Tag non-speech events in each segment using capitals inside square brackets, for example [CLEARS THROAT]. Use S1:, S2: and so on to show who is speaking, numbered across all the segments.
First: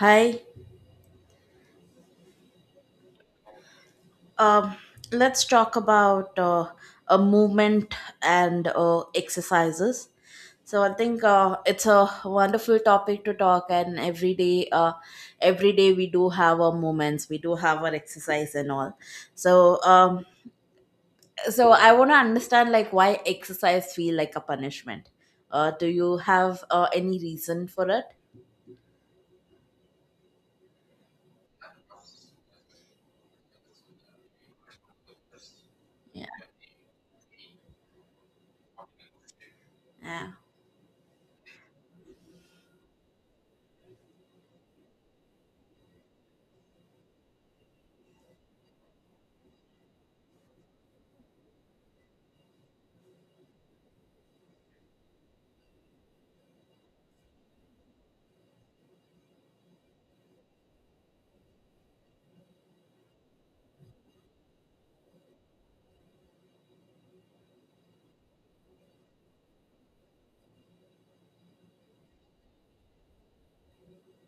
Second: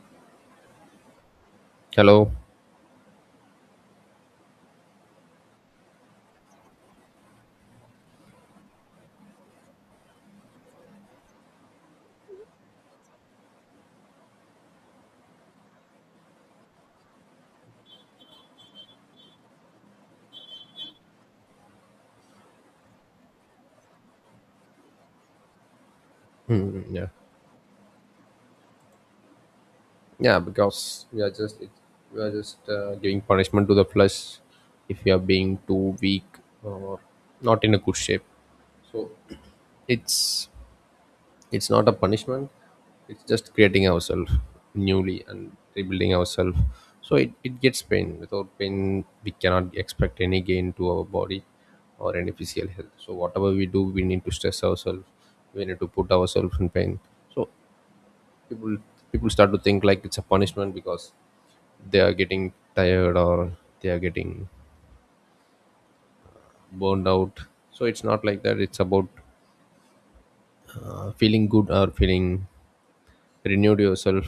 S1: Hi.
S2: Hello.
S1: Um, let's talk about a movement and exercises. So I think it's a wonderful topic to talk, and every day we do have our movements, we do have our exercise and all. So, um, so I want to understand like why exercise feel like a punishment. Do you have
S2: Hmm, yeah.
S1: any reason for it?
S2: Yeah, because we are just giving punishment to the flesh if we are being too weak
S1: Yeah.
S2: or not in a good shape. So
S1: Yeah.
S2: it's it's not a punishment. It's just creating ourselves newly and rebuilding ourselves. So it gets pain. Without pain, we cannot expect any gain to our body or any physical health. So whatever we do, we need to stress ourselves. We need to put ourselves in pain. So people people start to think like it's a punishment because they are getting tired or they are getting burned out. So it's not like that. It's about feeling good or feeling renewed yourself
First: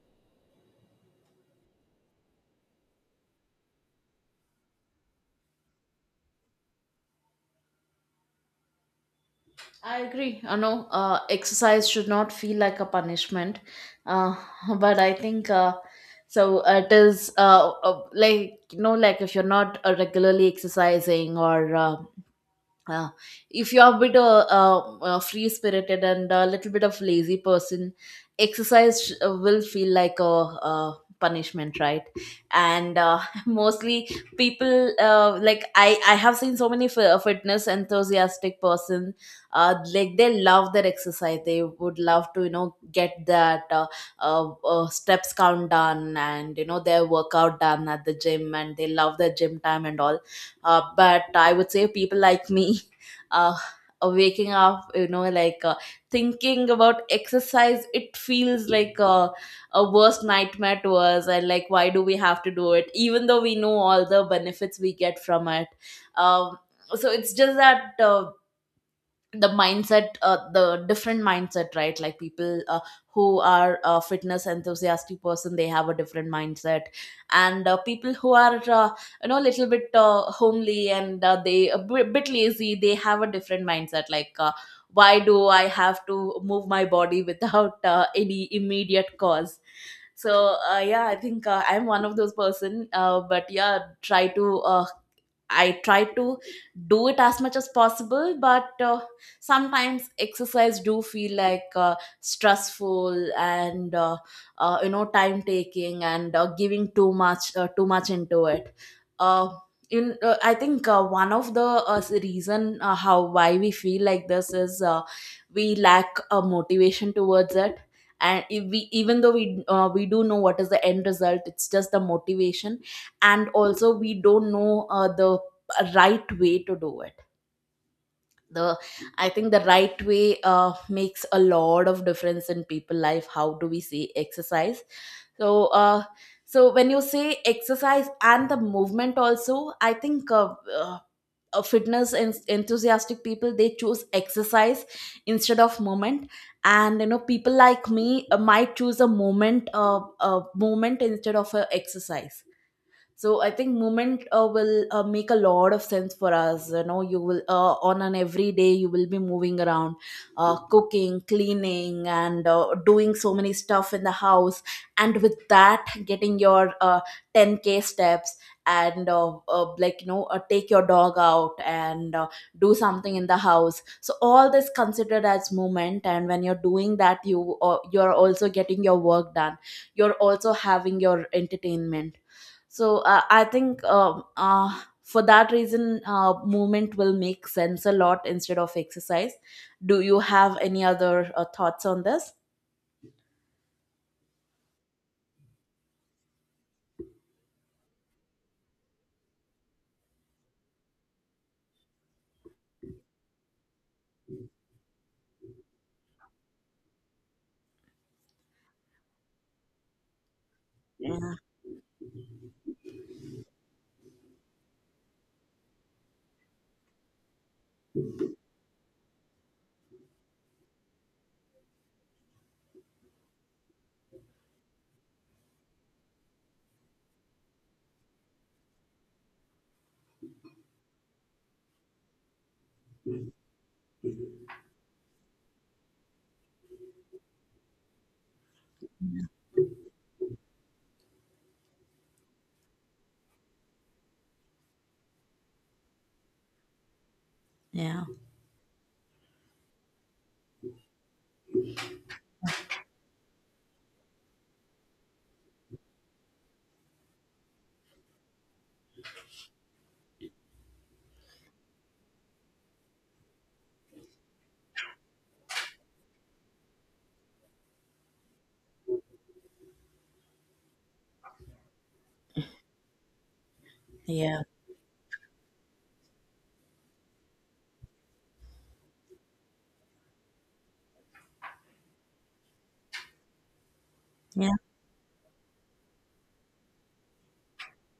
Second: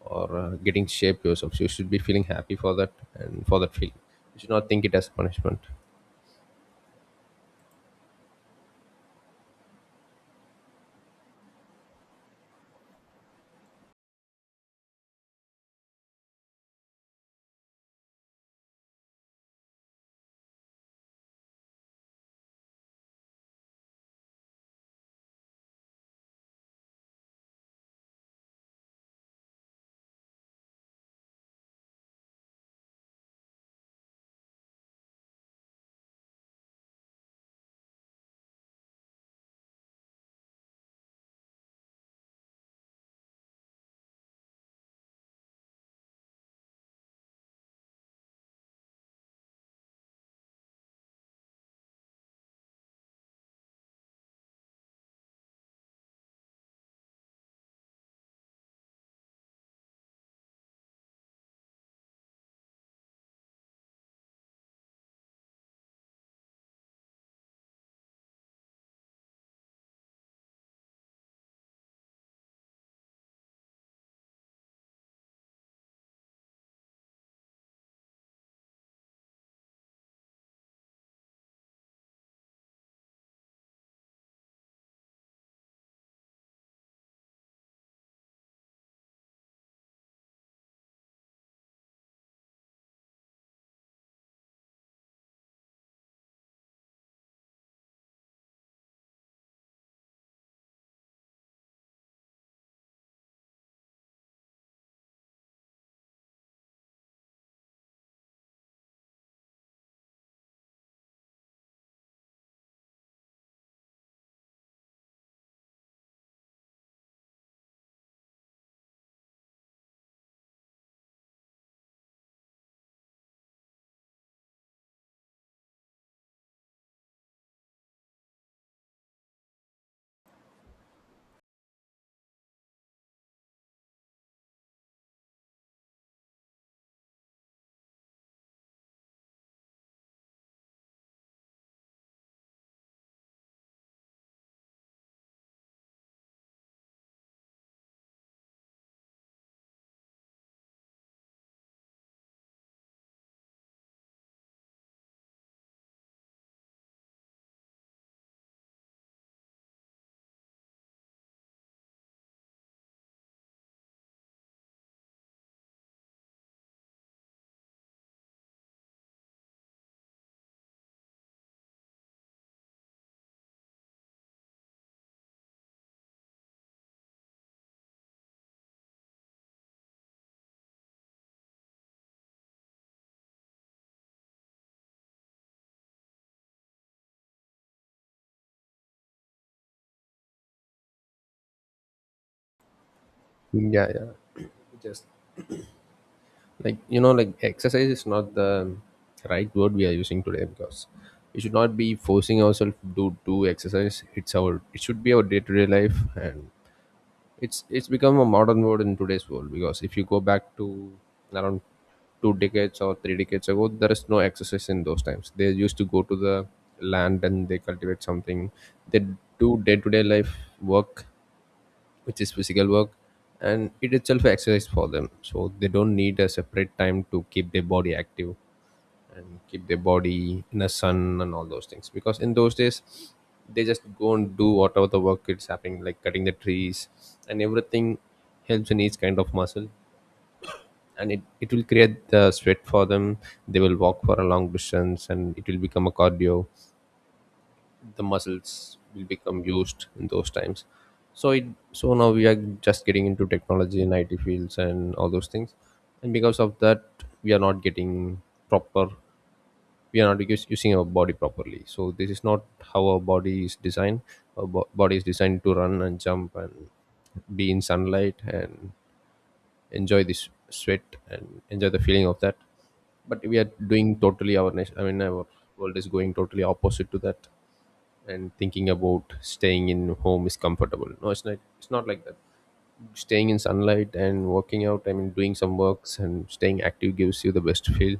S2: or getting shape yourself, so you should be feeling happy for that, and for that feeling you should not think it as punishment.
S1: I agree. You know, exercise should not feel like a punishment. Uh, [LAUGHS] but I think It is like you know, like if you're not regularly exercising or uh, if you're a bit free spirited and a little bit of lazy person, exercise will feel like a punishment, right, and [LAUGHS] mostly people, like I have seen so many fitness enthusiastic person, like they love their exercise, they would love to you know get that steps count done, and you know their workout done at the gym, and they love their gym time and all. But I would say people like me, [LAUGHS] uh, waking up you know like thinking about exercise, it feels like a worst nightmare to us, and like why do we have to do it even though we know all the benefits we get from it. um, so it's just that, the different mindset, right, like people who are fitness enthusiastic person, they have a different mindset, and people who are, you know, a little bit homely and they a bit lazy, they have a different mindset, like, why do I have to move my body without any immediate cause? So yeah, I think I'm one of those person, but yeah, try to I try to do it as much as possible, but sometimes exercise do feel like, stressful, and you know, time taking, and giving too much into it. Uh, I think one of the reason, how why we feel like this is, we lack motivation towards it, and if we even though we do know what is the end result, it's just the motivation, and also we don't know, the a right way to do it. The I think the right way makes a lot of difference in people life. How do we say exercise? So uh, so when you say exercise and the movement also, I think uh, enthusiastic people, they choose exercise instead of movement, and you know people like me might choose a movement instead of a exercise. So I think movement will make a lot of sense for us. You know, you will on an everyday you will be moving around, cooking, cleaning, and doing so many stuff in the house, and with that getting your 10K steps, and like you know take your dog out and do something in the house. So all this considered as movement, and when you're doing that, you're also getting your work done, you're also having your entertainment. So I think, for that reason, movement will make sense a lot instead of exercise. Do you have any other thoughts on this?
S2: Yeah, yeah, just like like exercise is not the right word we are using today, because we should not be forcing ourselves to do exercise. It should be our day-to-day life. And It's become a modern word in today's world, because if you go back to
S1: Yeah,
S2: around 2 decades or 3 decades ago, there is no exercise in those times. They used to go to the land and they cultivate something. They do day to day life work, which is physical work, and it itself exercise for them. So they don't need a separate time to keep their body active and keep their body in the sun and all those things, because in those days they just go and do whatever the work is happening, like cutting the trees, and everything helps in each kind of muscle, and it will create the sweat for them. They will walk for a long distance and it will become a cardio. The
S1: yeah,
S2: muscles will become used in those times. so it so now we are just getting into technology and it fields and all those things, and because of that we are not getting proper, we are not us- using our body properly. So this is not how our body is designed. Our body is designed to run and jump and be in sunlight and enjoy this sweat and enjoy the feeling of that, but we are doing totally
S1: yeah,
S2: our I mean, our world is going totally opposite to that. And thinking about staying in home is comfortable. No, it's not. It's not like that. Staying in sunlight and
S1: yeah,
S2: working out, I mean doing some works and staying active, gives you the best feel,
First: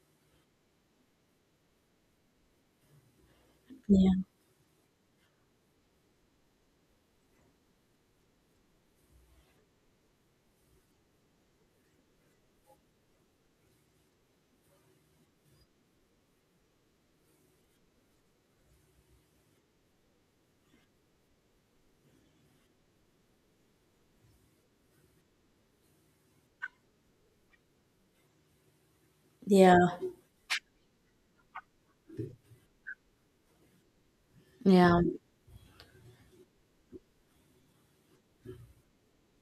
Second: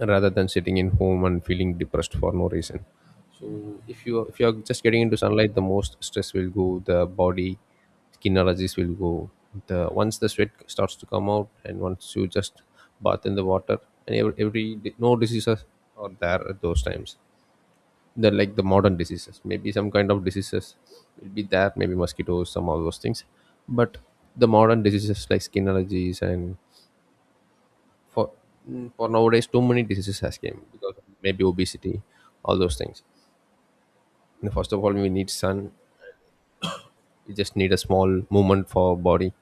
S2: rather than sitting in home and feeling depressed for no reason. So if you
S1: yeah,
S2: if you are just getting into sunlight, the most stress will go the body, skin allergies will go. The Once the sweat starts to come out and once you just bath in the water, and no diseases are there at those times. They're like the modern diseases. Maybe some kind of diseases will be there, maybe mosquitoes, some of those things. But the modern diseases like skin allergies, and for for nowadays, too
S1: yeah,
S2: many diseases has came because of maybe obesity, all those things. And first of all
S1: yeah.
S2: we need sun. We just need a small movement for our body,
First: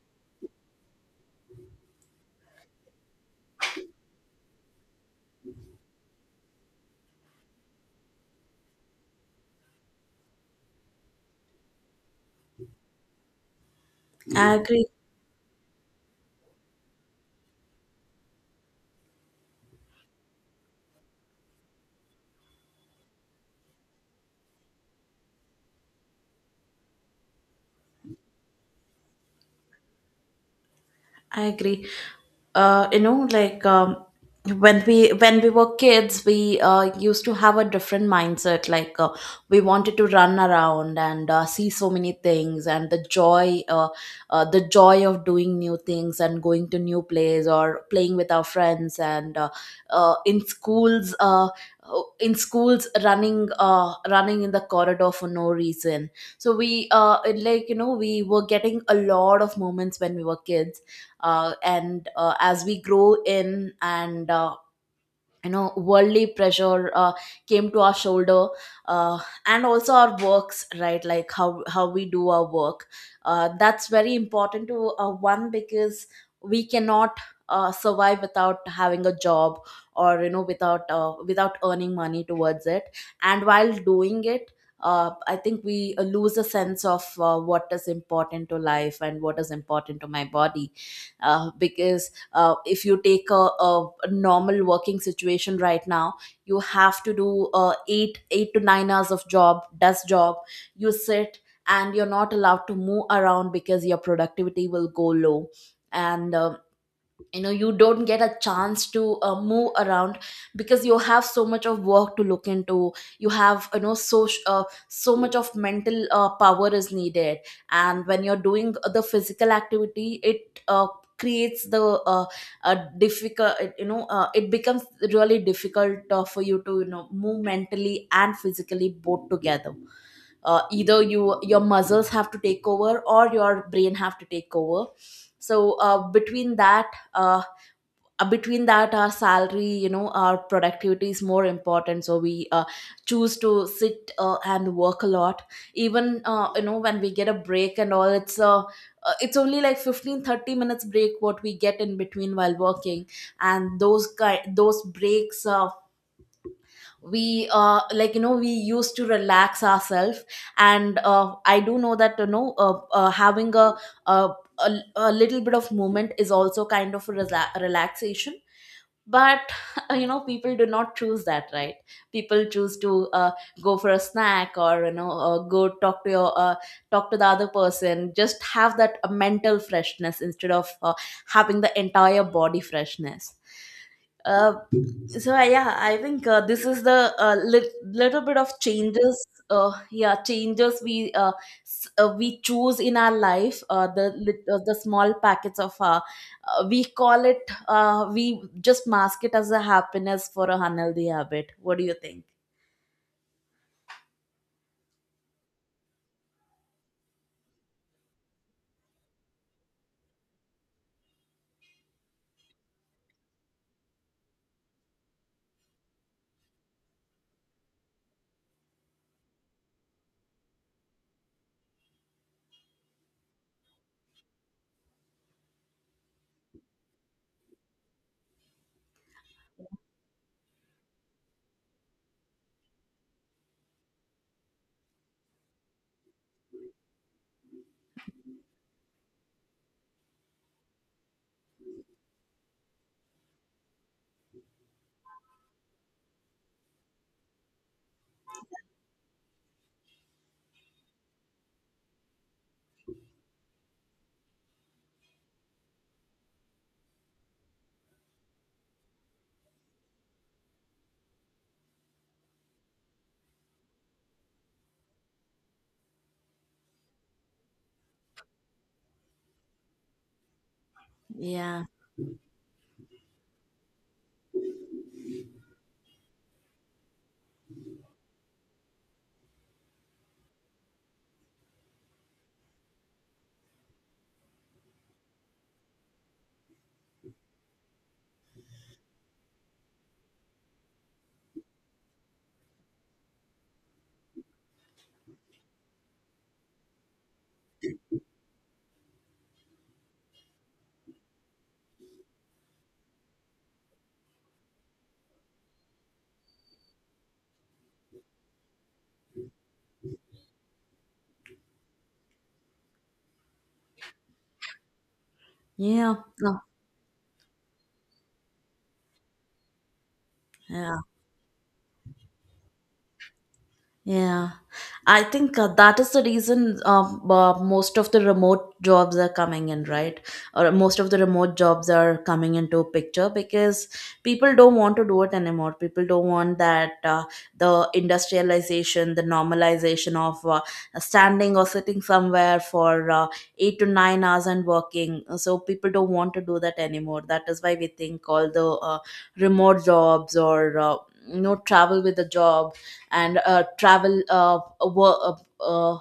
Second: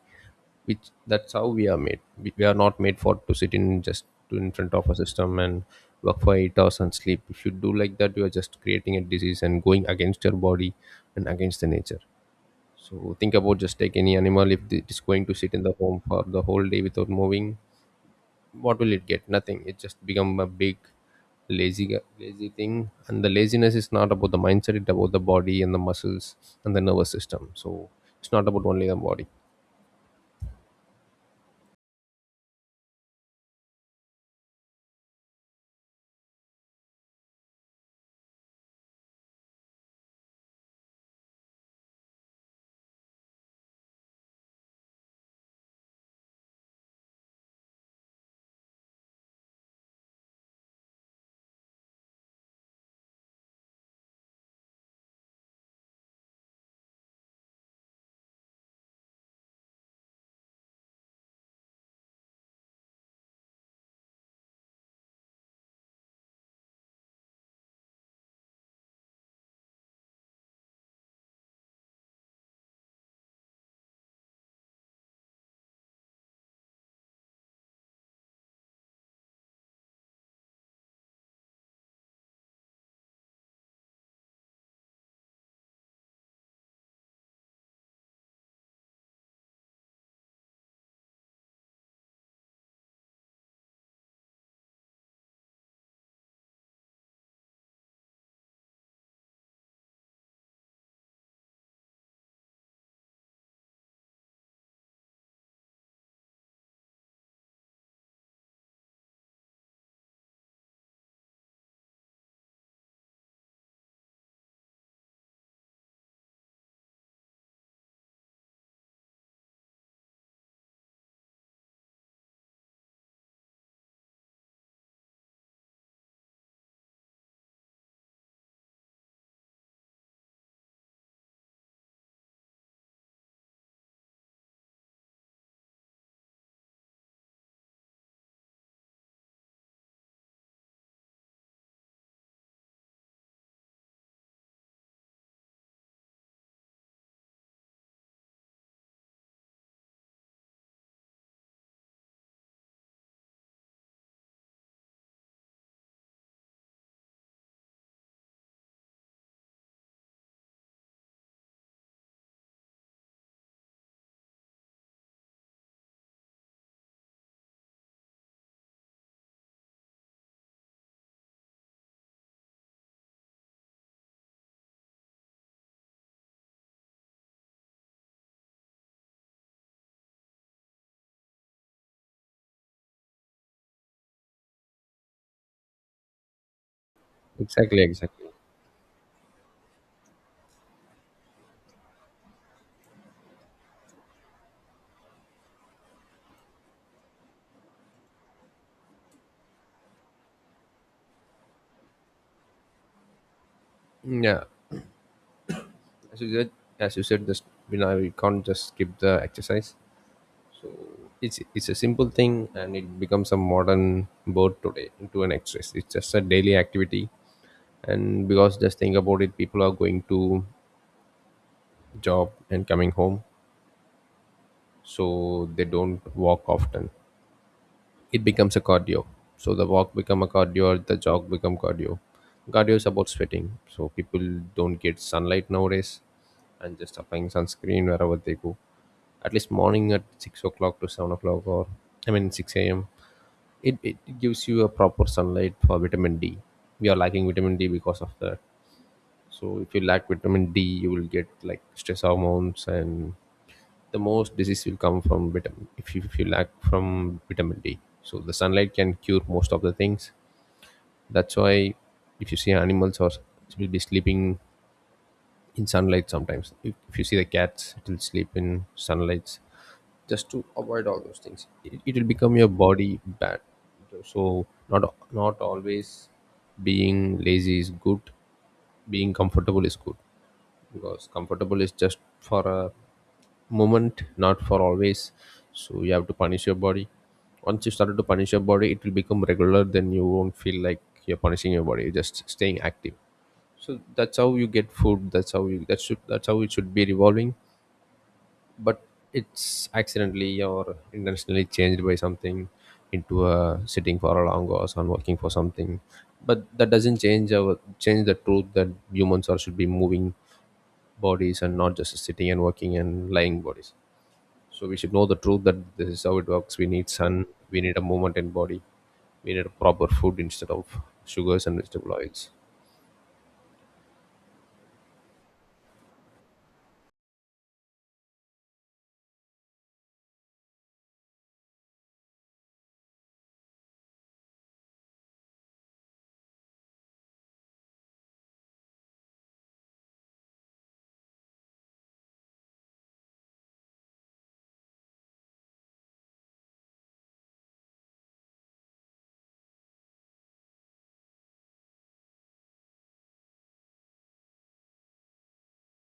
S2: which that's how we are made. We are not made for to sit in just to in front of a system and work for 8 hours and sleep. If you do like that, you are just creating a disease and going against your body and against the nature. So think about, just take any
S1: I
S2: animal, if it
S1: agree.
S2: is going to sit in the home for the whole day without moving, what will it get? Nothing. It just become a big lazy thing, and the laziness is not about the mindset, it's about the body and the muscles and the nervous system. So it's not about only the body.
S1: I agree. You know, like, when we were kids, we used to have a different mindset. Like, we wanted to run around and see so many things, and the joy of doing new things and going to new place or playing with our friends, and uh, in schools, uh, in schools, running in the corridor for no reason. So like you know, we were getting a lot of moments when we were kids. And as we grow in, and you know worldly pressure came to our shoulder, uh, and also our works, right, like how we do our work. That's very important to one, because we cannot survive without having a job, or you know without earning money towards it, and while doing it, I think we lose a sense of what is important to life and what is important to my body, because if you take a normal working situation right now, you have to do 8 to 9 hours of job desk job. You sit, and you're not allowed to move around, because your productivity will go low, and you know you don't get a chance to move around, because you have so much of work to look into. You know, so much of mental power is needed, and when you're doing the physical activity, it creates the uh, difficult you know, it becomes really difficult for you to you know move mentally and physically both together. Either your muscles have to take over, or your brain have to take over. So between that our salary, you know, our productivity is more important, so we choose to sit and work a lot. Even you know, when we get a break and all, it's only like 15-30 minutes break what we get in between while working, and those breaks, we like you know we used to relax ourselves, and I do know that you know having a a, a little bit of movement is also kind of a relaxation. But [LAUGHS] you know, people do not choose that, right? People choose to go for a snack, or you know go talk to your talk to the other person, just have that mental freshness instead of having the entire body freshness. uh, so, yeah, I think this is the
S2: Exactly,
S1: little
S2: exactly.
S1: bit of changes. Yeah, changes we we choose in our life. The the small packets of we call it. We just mask it as a happiness for a unhealthy habit. What do you think?
S2: Yeah, as you said as you said this, we can't just skip the exercise. It's a simple thing, and it becomes a modern word today into an exercise. It's just a daily activity. And because, just think about it, people are going to job and coming home, so they don't walk often. It becomes a cardio. So the walk become a cardio, or the jog become cardio. Cardio is about sweating, so people don't get sunlight nowadays, and just applying sunscreen wherever they go. At least morning at 6 o'clock to 7 o'clock, or I mean 6 a.m., it gives you a proper sunlight for vitamin D. We are lacking vitamin D because of that. So if you lack vitamin D, you will get like stress hormones, and the most disease will come from vitamin. If you lack from vitamin D, so the sunlight can cure most of the things. That's why, if you see animals, or will be sleeping in sunlight sometimes. If you see the cats, it will sleep in sunlights just to avoid all those things.
S1: Yeah.
S2: It will become your body bad. So not always being lazy is good, being comfortable is good, because comfortable is just for a moment, not for always. So you have to punish your body. Once you started to punish your body, it will become regular, then you won't feel like you're punishing your body, you're just staying active. So that's how you get food, that's how it should be revolving. But it's accidentally or intentionally changed by something into a sitting for a long hours and working for something, but that doesn't change our change the truth that humans are should be moving bodies, and not just sitting and working and lying bodies. So we should know the
S1: Oh,
S2: truth, that this
S1: yeah.
S2: is how it works. We need sun, we need a movement in body, we need a proper food instead of
S1: No.
S2: sugars and vegetable oils.
S1: Yeah, I think that is the reason, most of the remote jobs are coming in, right? Or most of the remote jobs are coming into picture because people don't want to do it anymore. People don't want that, the industrialization, the normalization of standing or sitting somewhere for 8 to 9 hours and working. So people don't want to do that anymore. That is why we think all the remote jobs, or no travel with the job, and uh,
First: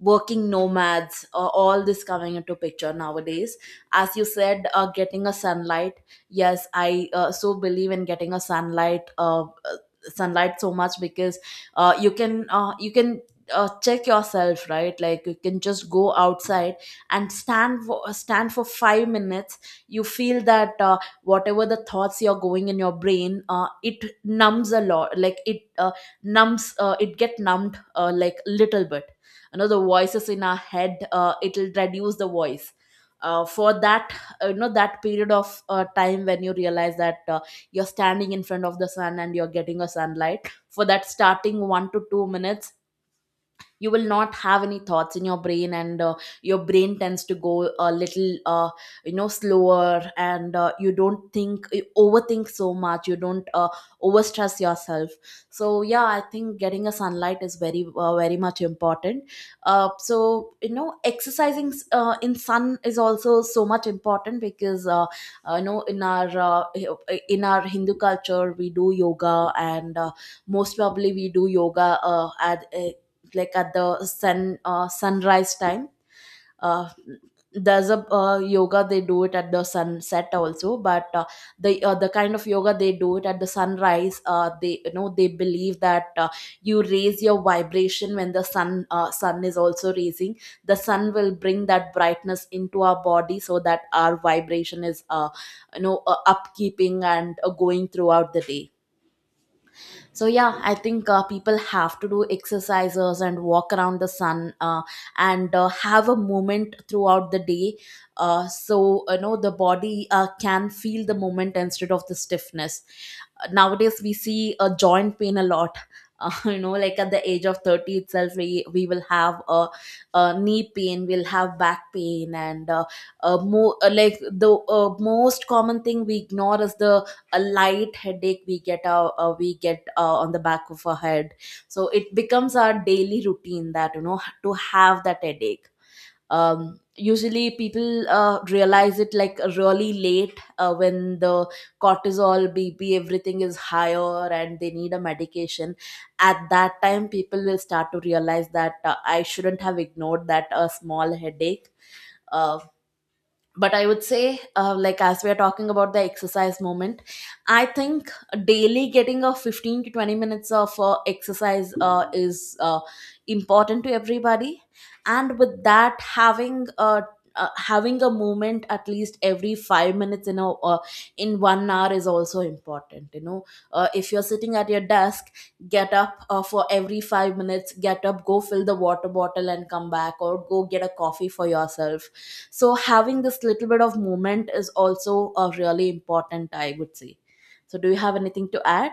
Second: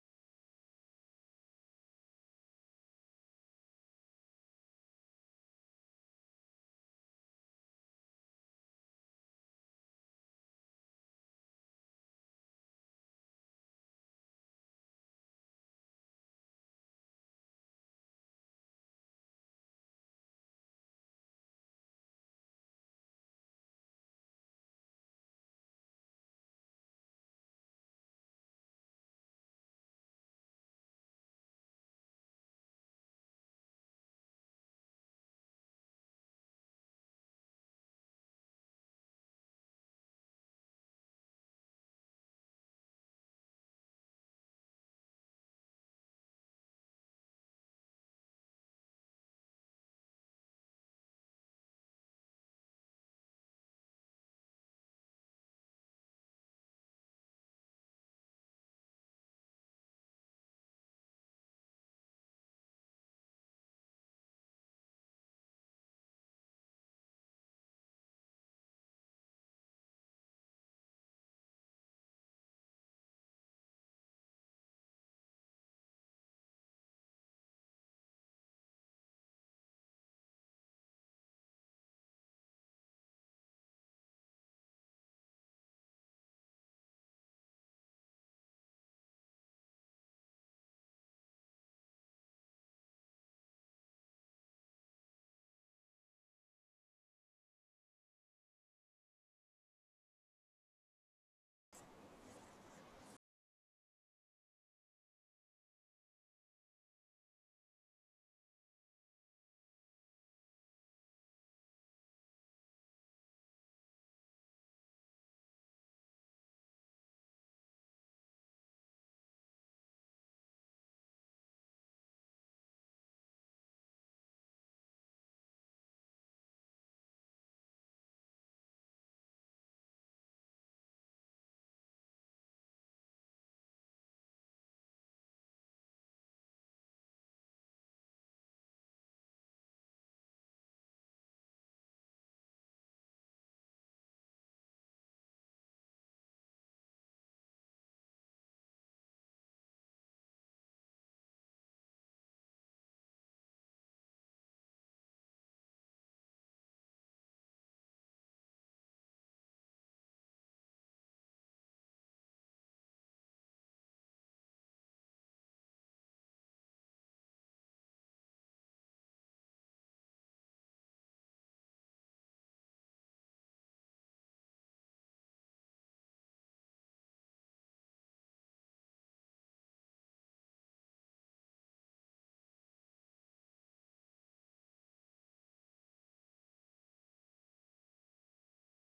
S1: working nomads, all this coming into picture nowadays. As you said, getting a sunlight, yes, I so believe in getting a sunlight so much, because you can check yourself, right, like you can just go outside and stand for 5 minutes. You feel that whatever the thoughts you're going in your brain, it numbs a lot, like it get numbed, like little bit, you know, the voices in our head, it'll reduce the voice, for that you know, that period of time when you realize that you're standing in front of the sun and you're getting a sunlight. For that starting 1 to 2 minutes, you will not have any thoughts in your brain, and your brain tends to go a little, you know, slower, and you don't think you overthink so much, you don't overstress yourself. So yeah, I think getting a sunlight is very much important. So you know exercising in sun is also so much important, because you know, in our Hindu culture we do yoga, and most probably we do yoga at like at the sunrise time. uh, there's a yoga they do it at the sunset also, but the kind of yoga they do it at the sunrise, they you know they believe that you raise your vibration when the sun is also raising. The sun will bring that brightness into our body, so that our vibration is you know upkeeping and going throughout the day. So yeah, I think people have to do exercises and walk around the sun, and have a moment throughout the day. So you know, the body can feel the moment instead of the stiffness. Nowadays we see a joint pain a lot, [LAUGHS] you know, like at the age of 30 itself, we will have a knee pain, we'll have back pain, and more like the uh, most common thing we ignore is the a light headache we get, we get on the back of our head. So it becomes our daily routine that, you know, to have that headache. Usually people realize it like really late, when the cortisol, BP, everything is higher and they need a medication. At that time people will start to realize that I shouldn't have ignored that small headache. Uh, but I would say, like, as we are talking about the exercise moment, I think daily getting a 15 to 20 minutes of exercise is important to everybody. And with that, having a movement at least every 5 minutes in a in 1 hour is also important, you know. If you're sitting at your desk, get up for every 5 minutes, get up, go fill the water bottle and come back, or go get a coffee for yourself. So having this little bit of movement is also a really important, I would say. So, do you have anything to add?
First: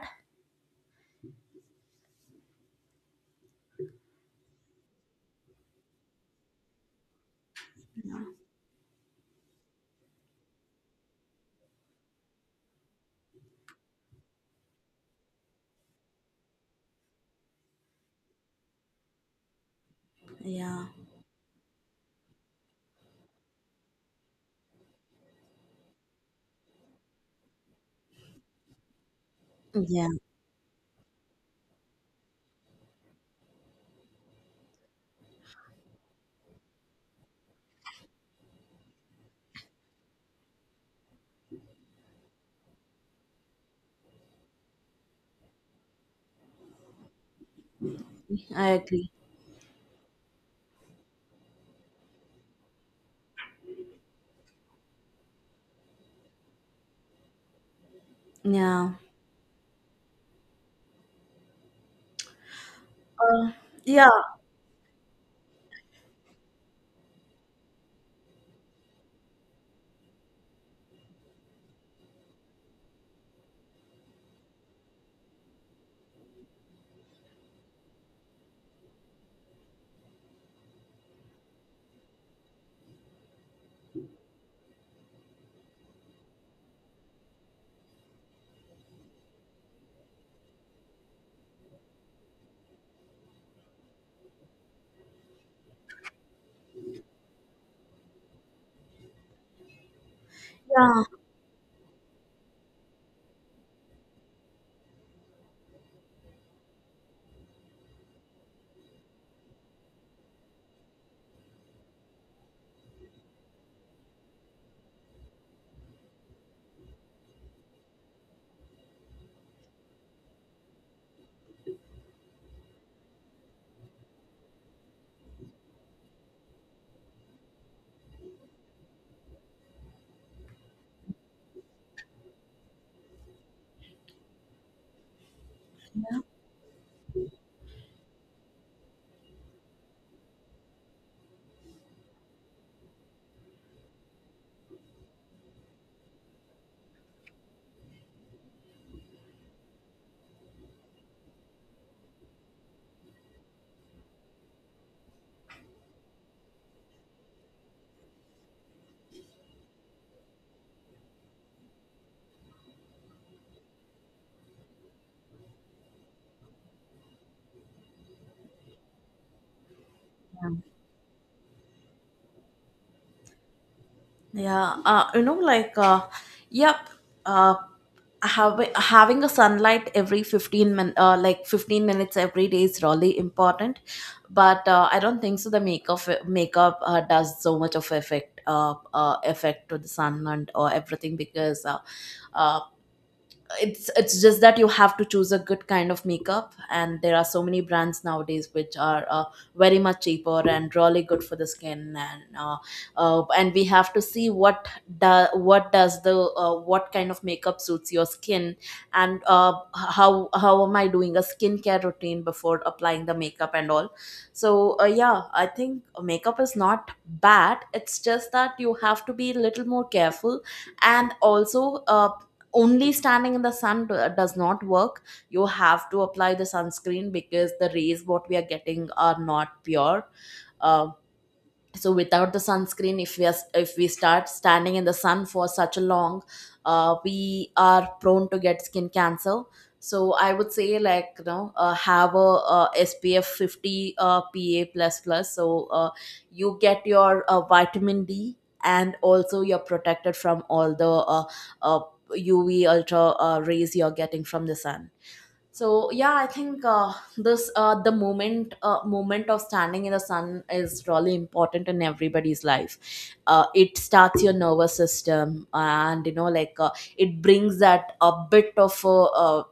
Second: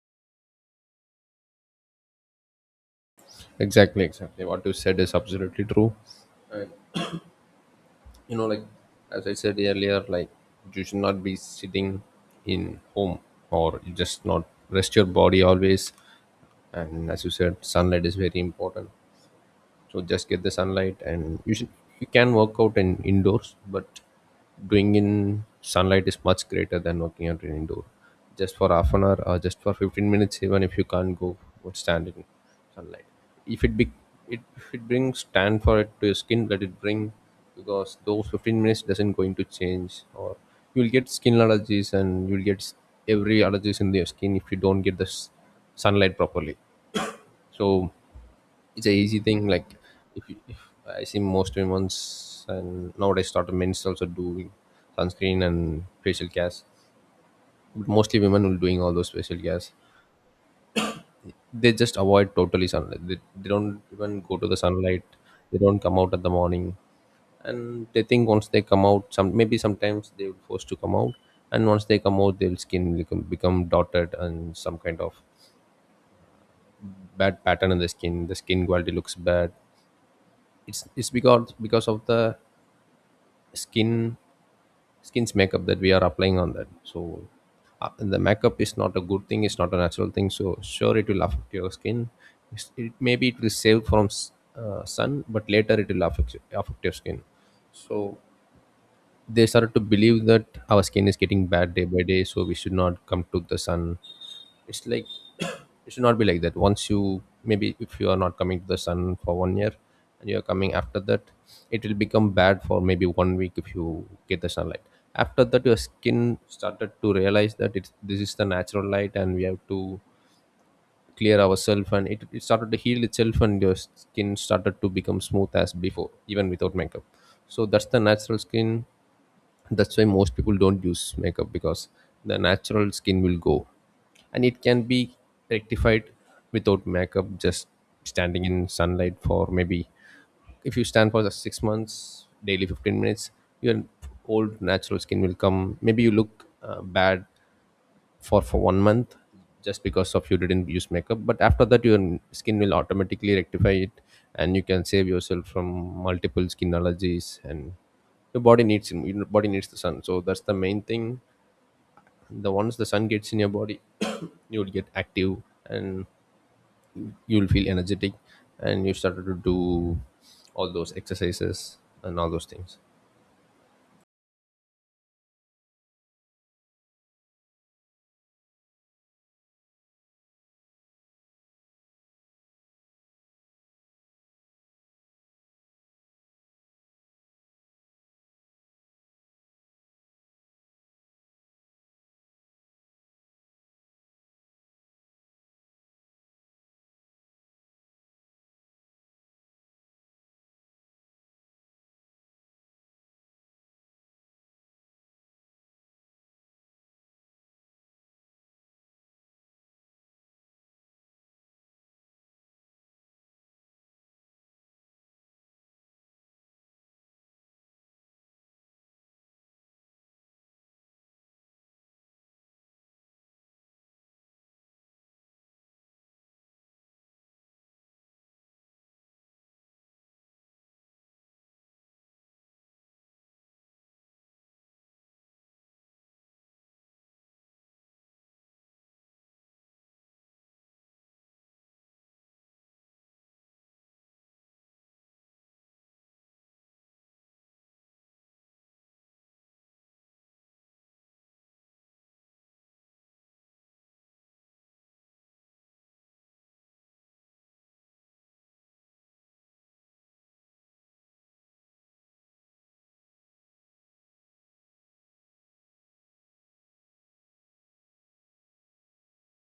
S2: Exactly, exactly, what you said is absolutely true. And, like, as I said earlier, like, you should not be sitting in home, or you just not rest your body always. And as you said, sunlight is very important. So just get the
S1: Yeah,
S2: sunlight, and you can work out in indoors, but doing in sunlight is much greater than working out in indoor, just for half an hour or just for
S1: yeah,
S2: 15 minutes. Even if you can't go or stand in sunlight, if it be if it brings tan for it to your skin, let it bring, because those 15 minutes doesn't going to change. Or you'll get skin allergies, and you'll get every allergies in your skin if you don't get the sunlight properly. So
S1: I
S2: it's a
S1: agree.
S2: easy thing. Like, if I see, most women's and nowadays started men's also doing sunscreen and facial cares, but mostly women will doing
S1: Yeah.
S2: all those facial cares. They just avoid totally sunlight. They
S1: uh,
S2: don't
S1: yeah,
S2: even go to the sunlight, they don't come out at the morning, and they think once they come out, some, maybe sometimes they will force to come out, and once they come out, their skin become dotted and some kind of bad pattern in the skin, the skin quality looks bad. It's because of the skin skin's makeup that we are applying on that. So the makeup is not a good thing, it's not a natural thing, so sure it will affect your skin. It maybe it will save from sun, but later it will affect your skin. So they started to believe that our
S1: yeah,
S2: skin is getting bad day by day, so we should not come to the sun. It's like [CLEARS THROAT] it should not be like that. Once you, maybe if you are not coming to the sun for 1 year and you are coming after that, it will become bad for maybe 1 week. If you get the sunlight, after that your skin started to realize that this is the natural light, and we have to clear ourselves, and it started to heal itself, and your skin started to become smooth as before, even without makeup. So that's the natural skin. That's why most people don't use makeup, because the natural skin will go, and it can be rectified without makeup, just standing in sunlight for maybe, if you stand for the 6 months daily 15 minutes, your old natural skin will come. Maybe you look bad for 1 month, just because of you didn't use makeup, but after that your skin will automatically rectify it, and you can save yourself from multiple skin allergies. And your body needs the sun. So that's the main thing. The Once the sun gets in your body, you will get active, and you will feel energetic, and you started to do all those exercises and all. Those things.
S1: yeah. You know, like, yep. uh, having a sunlight every 15 min, like, 15 minutes every day is really important. But I don't think so the makeup does so much of effect effect to the sun and or everything, because uh, it's just that you have to choose a good kind of makeup, and there are so many brands nowadays which are very much cheaper and really good for the skin, and we have to see what do, what does the what kind of makeup suits your skin. And how am I doing a skincare routine before applying the makeup and all. So yeah, I think makeup is not bad, it's just that you have to be a little more careful. And also only standing in the sun does not work. You have to apply the sunscreen, because the rays what we are getting are not pure. Uh, so without the sunscreen, if we are, if we start standing in the sun for such a long, we are prone to get skin cancer. So I would say, like, you know, have a SPF 50, PA++, so you get your vitamin D, and also you're protected from all the uh, uh, UV ultra rays you're getting from the sun. So yeah, I think this the moment moment of standing in the sun is really important in everybody's life. It starts your nervous system, and, you know, like, it brings that a bit of uh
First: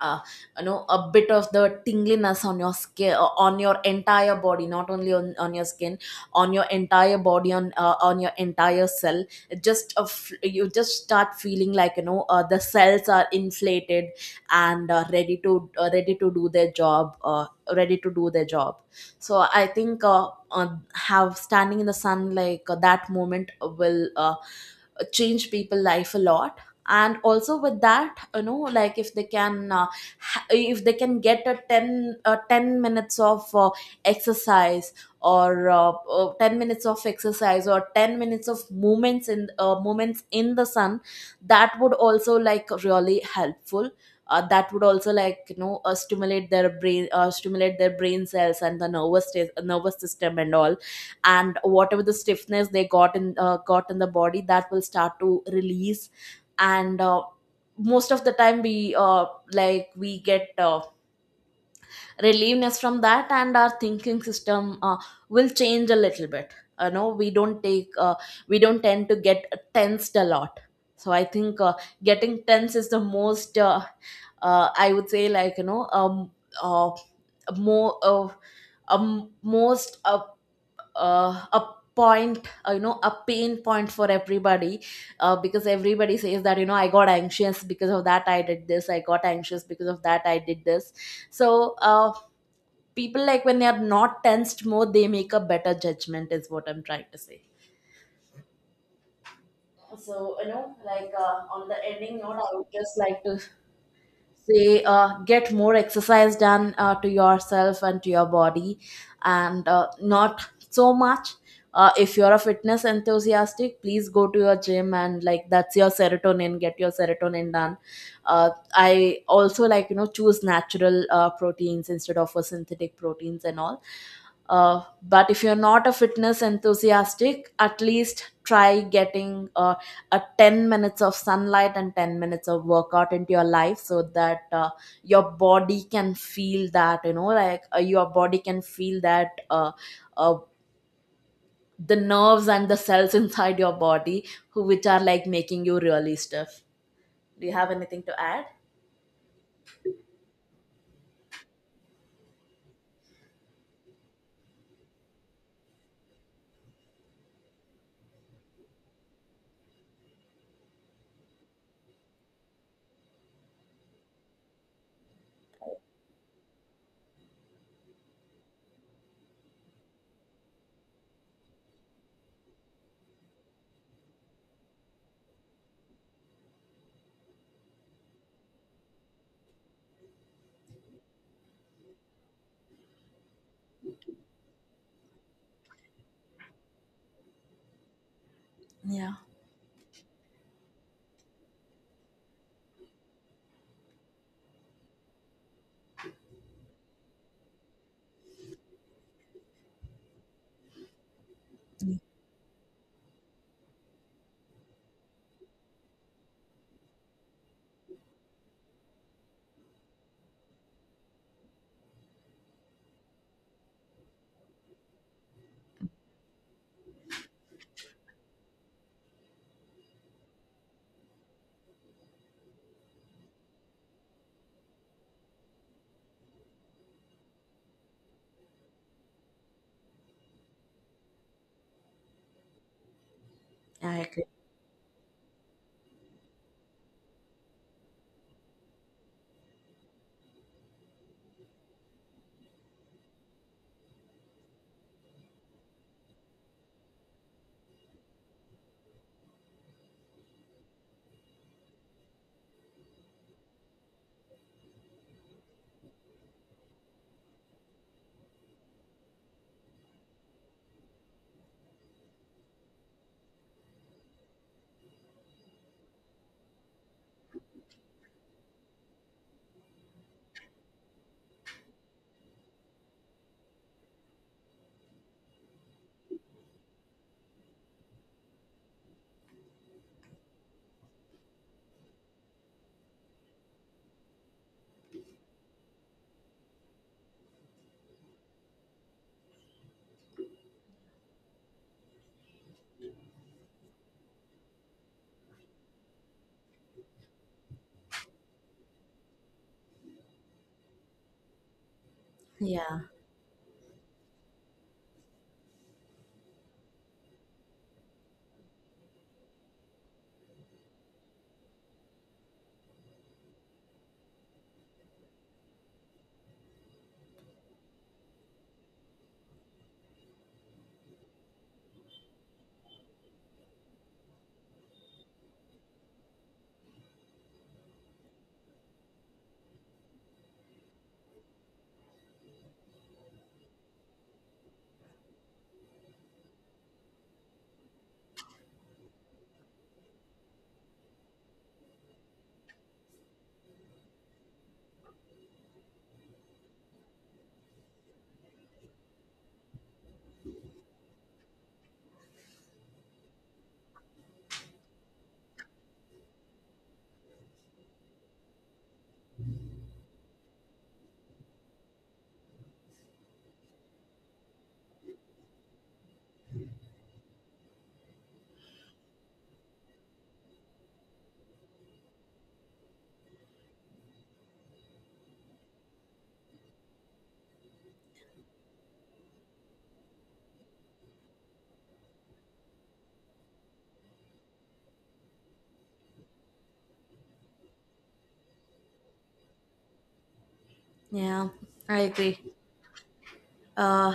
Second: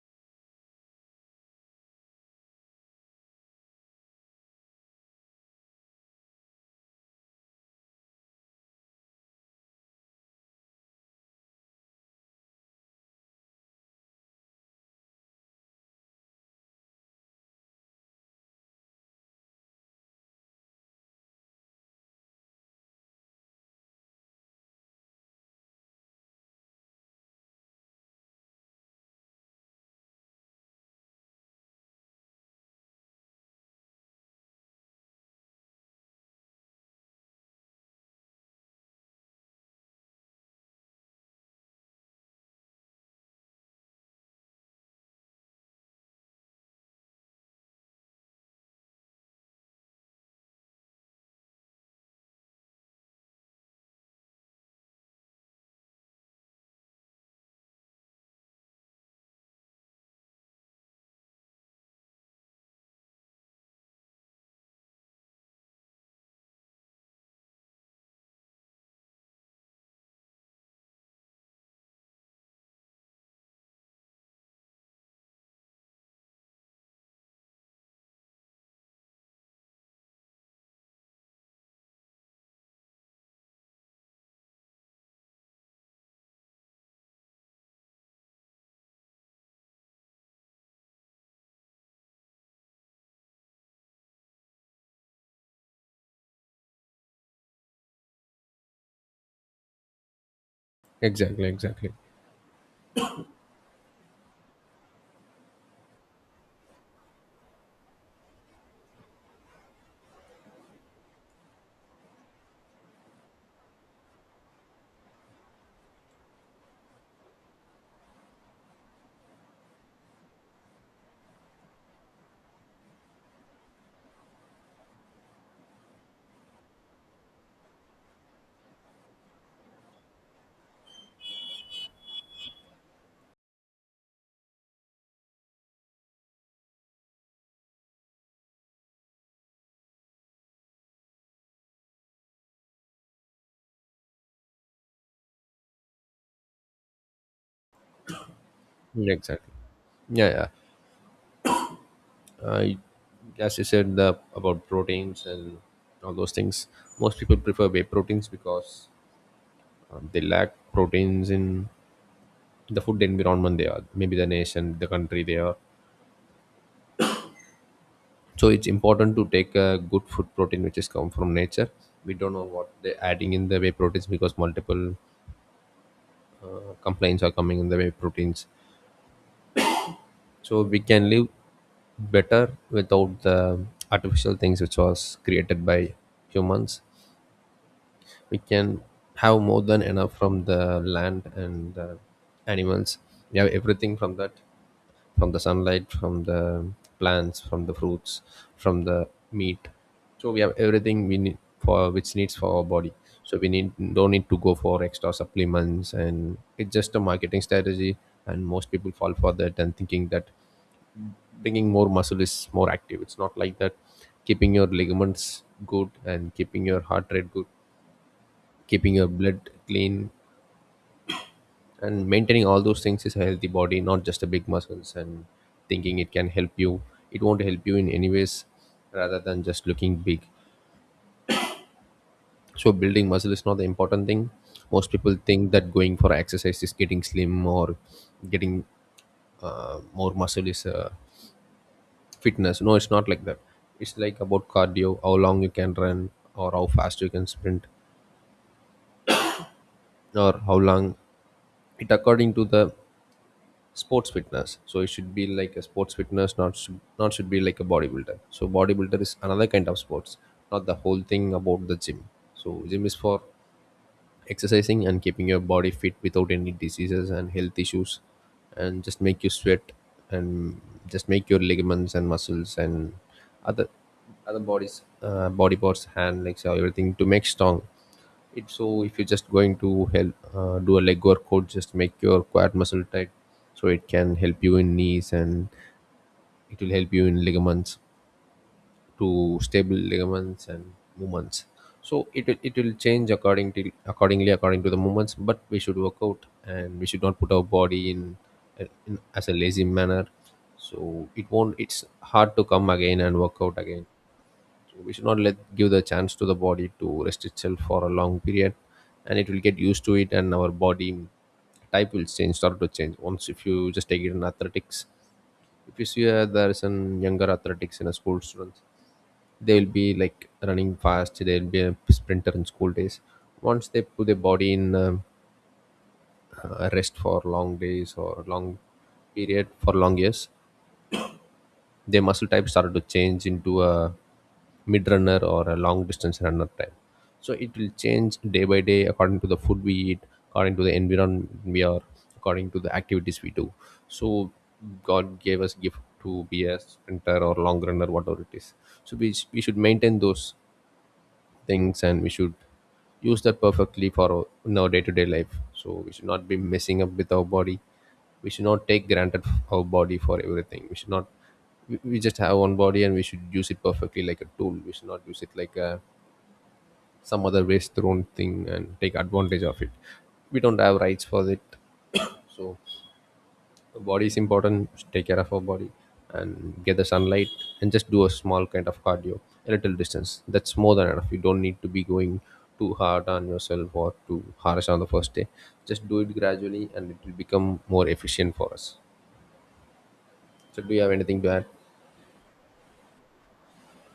S1: uh, you know, a bit of the tingliness on your skin, on your entire body, not only on your skin, on your entire body, on your entire cell. It just a f- You just start feeling like, you know, the cells are inflated and ready to ready to do their job, ready to do their job. So I think, have standing in the sun, like, that moment will change people life a lot. And also with that, you know, like, if they can if they can get a 10, 10 minutes of exercise, or 10 minutes of exercise, or 10 minutes of movements in, movements in the sun, that would also like really helpful. That would also, like, you know, stimulate their brain, stimulate their brain cells and the nervous system and all. And whatever the stiffness they got in the body, that will start to release. And most of the time we like, we get relieveness from that, and our thinking system will change a little bit. You know, we don't tend to get tensed a lot. So I think getting tense is the most, I would say, like, you know, uh, more most a point, you know, a pain point for everybody. Because everybody says that, you know, I got anxious because of that, I did this, I got anxious because of that, I did this. So people, like, when they are not tensed more, they make a better judgment, is what I'm trying to say. So, you know, like,
S2: exactly
S1: on the
S2: exactly
S1: ending note I would just like to say, get more exercise done to yourself and to your body. And not so much. If you're a fitness enthusiastic, please go to your gym, and like, that's your serotonin, get your serotonin done. I also, like, you know, choose natural proteins instead of synthetic proteins and all. But if you're not a fitness enthusiastic, at least try getting a 10 minutes of sunlight and 10 minutes of workout into your life, so that your body can feel that, you know, like, your body can feel that uh, the nerves and the cells [LAUGHS] inside your body, who which are, like, making you really stiff. Do you have anything to add?
S2: exactly Yeah. I, as you said, the about proteins and all those things. Most people prefer whey proteins because they lack proteins in the food environment they are, maybe the nation, the country they are. So it's important to take a good food protein which is come from nature. We don't know what they're adding in the whey proteins because multiple complaints are coming in the whey proteins. So we can live better without the artificial things which was created by humans. We can
S1: Yeah,
S2: have more than enough from the land and the animals. We have everything from that, from the sunlight, from the plants, from the fruits, from the meat. So we have everything we need for which needs for our body. So we need don't need to go for extra supplements, and it's just a marketing strategy, and most people fall for that and thinking that bringing more muscle is more active. It's not like that. Keeping your ligaments good and keeping your heart rate good, keeping your blood clean and maintaining all those things is a healthy body, not just a big muscles and thinking it can help you. It won't help you in any ways rather than just looking big. So building muscle is not the
S1: I
S2: important
S1: agree.
S2: thing. Most people think that going for exercise is getting slim or getting more muscle is fitness. No, it's not like that. It's like about cardio, how long you can run or how fast you can sprint, or how long it according to the sports fitness. So it should be like a sports fitness, not should be like a bodybuilder. So bodybuilder is another kind of sports, not the whole thing about the gym. So gym is for exercising and keeping your body fit without any diseases and health issues, and just make you sweat, and just make your ligaments and muscles and other other bodies body parts, hand, legs, everything to make strong it. So if you're just going to help do a leg workout, just make your quad muscle tight, so it can help you in knees, and it will help you in ligaments, to stable ligaments and movements. So it will change according to accordingly according to the movements. But we should work out and we should not put our body in as a lazy manner. So it won't. It's hard to come
S1: Yeah,
S2: again and work out again. We should not let give the chance to the body to rest itself for a long period, and it will get used to it, and our body type will change start to change once if you just take it in athletics. If you see there is some younger athletics in a school students. They will be like running fast, they'll be a sprinter in school days. Once they put their body in rest for long days or long period for long years, their muscle type started to change into a mid runner or a long distance runner type. So it will change day by day according to the food we eat, according to the environment we are, according to the activities we do. So God gave us gift to be a sprinter or long runner, whatever it is. So we should maintain those things, and we should use that perfectly for in our day-to-day life. So we should not be messing up with our body. We should not take granted our body for everything. We should not we, we just have one body and we should use it perfectly like a tool. We should not use it like a some other waste thrown thing and take advantage of it. We don't have rights for it. So body is important, take care of our body, and get the sunlight, and just do a small kind of cardio, a little distance. That's more than enough. You don't need to be going too hard on yourself or too harsh on the first day. Just do it gradually and it will become more efficient for us. So do you have anything to
S1: yeah,
S2: add?
S1: I agree. Uh,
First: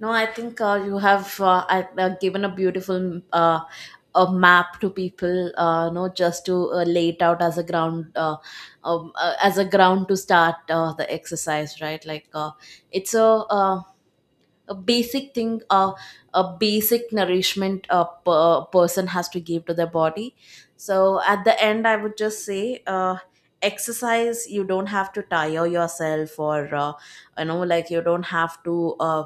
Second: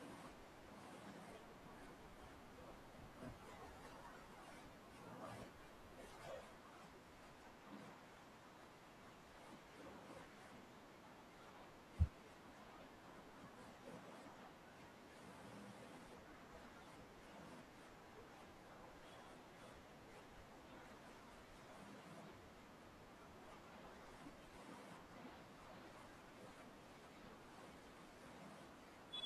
S1: no, I think you have I given a beautiful, a map to people, no, just to lay it out as a ground to start the exercise, right? Like, it's a basic thing, a basic nourishment a person has to give to their body. So at the end, I would just say. Exercise, you don't have to tire yourself, or you know, like, you don't have to uh,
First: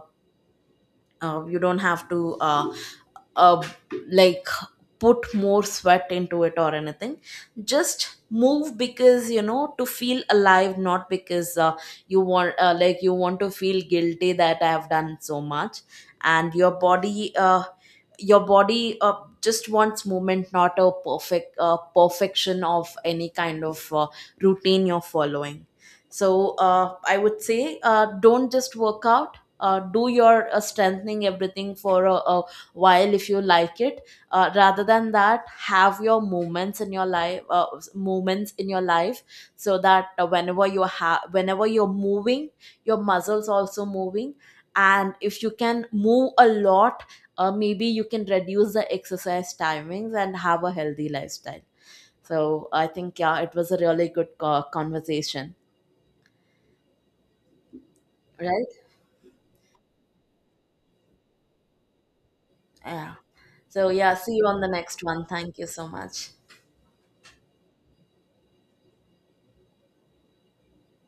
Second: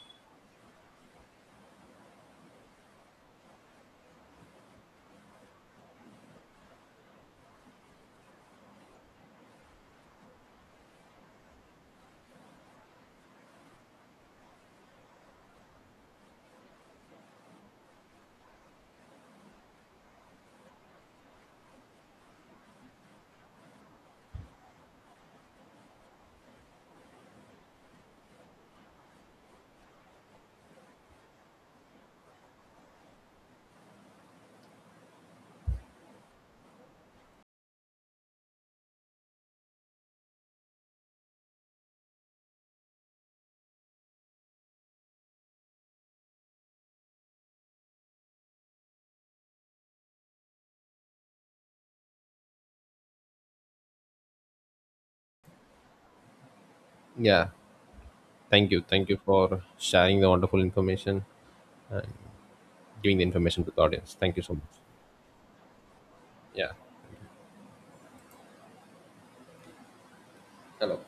S1: uh, you don't have to uh, like, put more sweat into it or anything. Just move, because, you know, to feel alive, not because you want like, you want to feel guilty that I have done so much. And your body just wants movement, not a perfection of any kind of routine you're following. So I would say, don't just work out, do your strengthening everything for a while, if you like it. Rather than that, have your moments in your life, moments in your life, so that whenever you're moving, your muscles also moving. And if you can move a lot, maybe you can reduce the exercise timings and have a healthy lifestyle. So I think, yeah, it was a really good conversation,
S2: Yeah. thank you
S1: right?
S2: thank you for sharing the wonderful information,
S1: Yeah.
S2: giving the information to the
S1: So yeah,
S2: audience.
S1: see
S2: Thank you
S1: you
S2: so
S1: on the
S2: much.
S1: next one. Thank you so much.
S2: Yeah. Hello.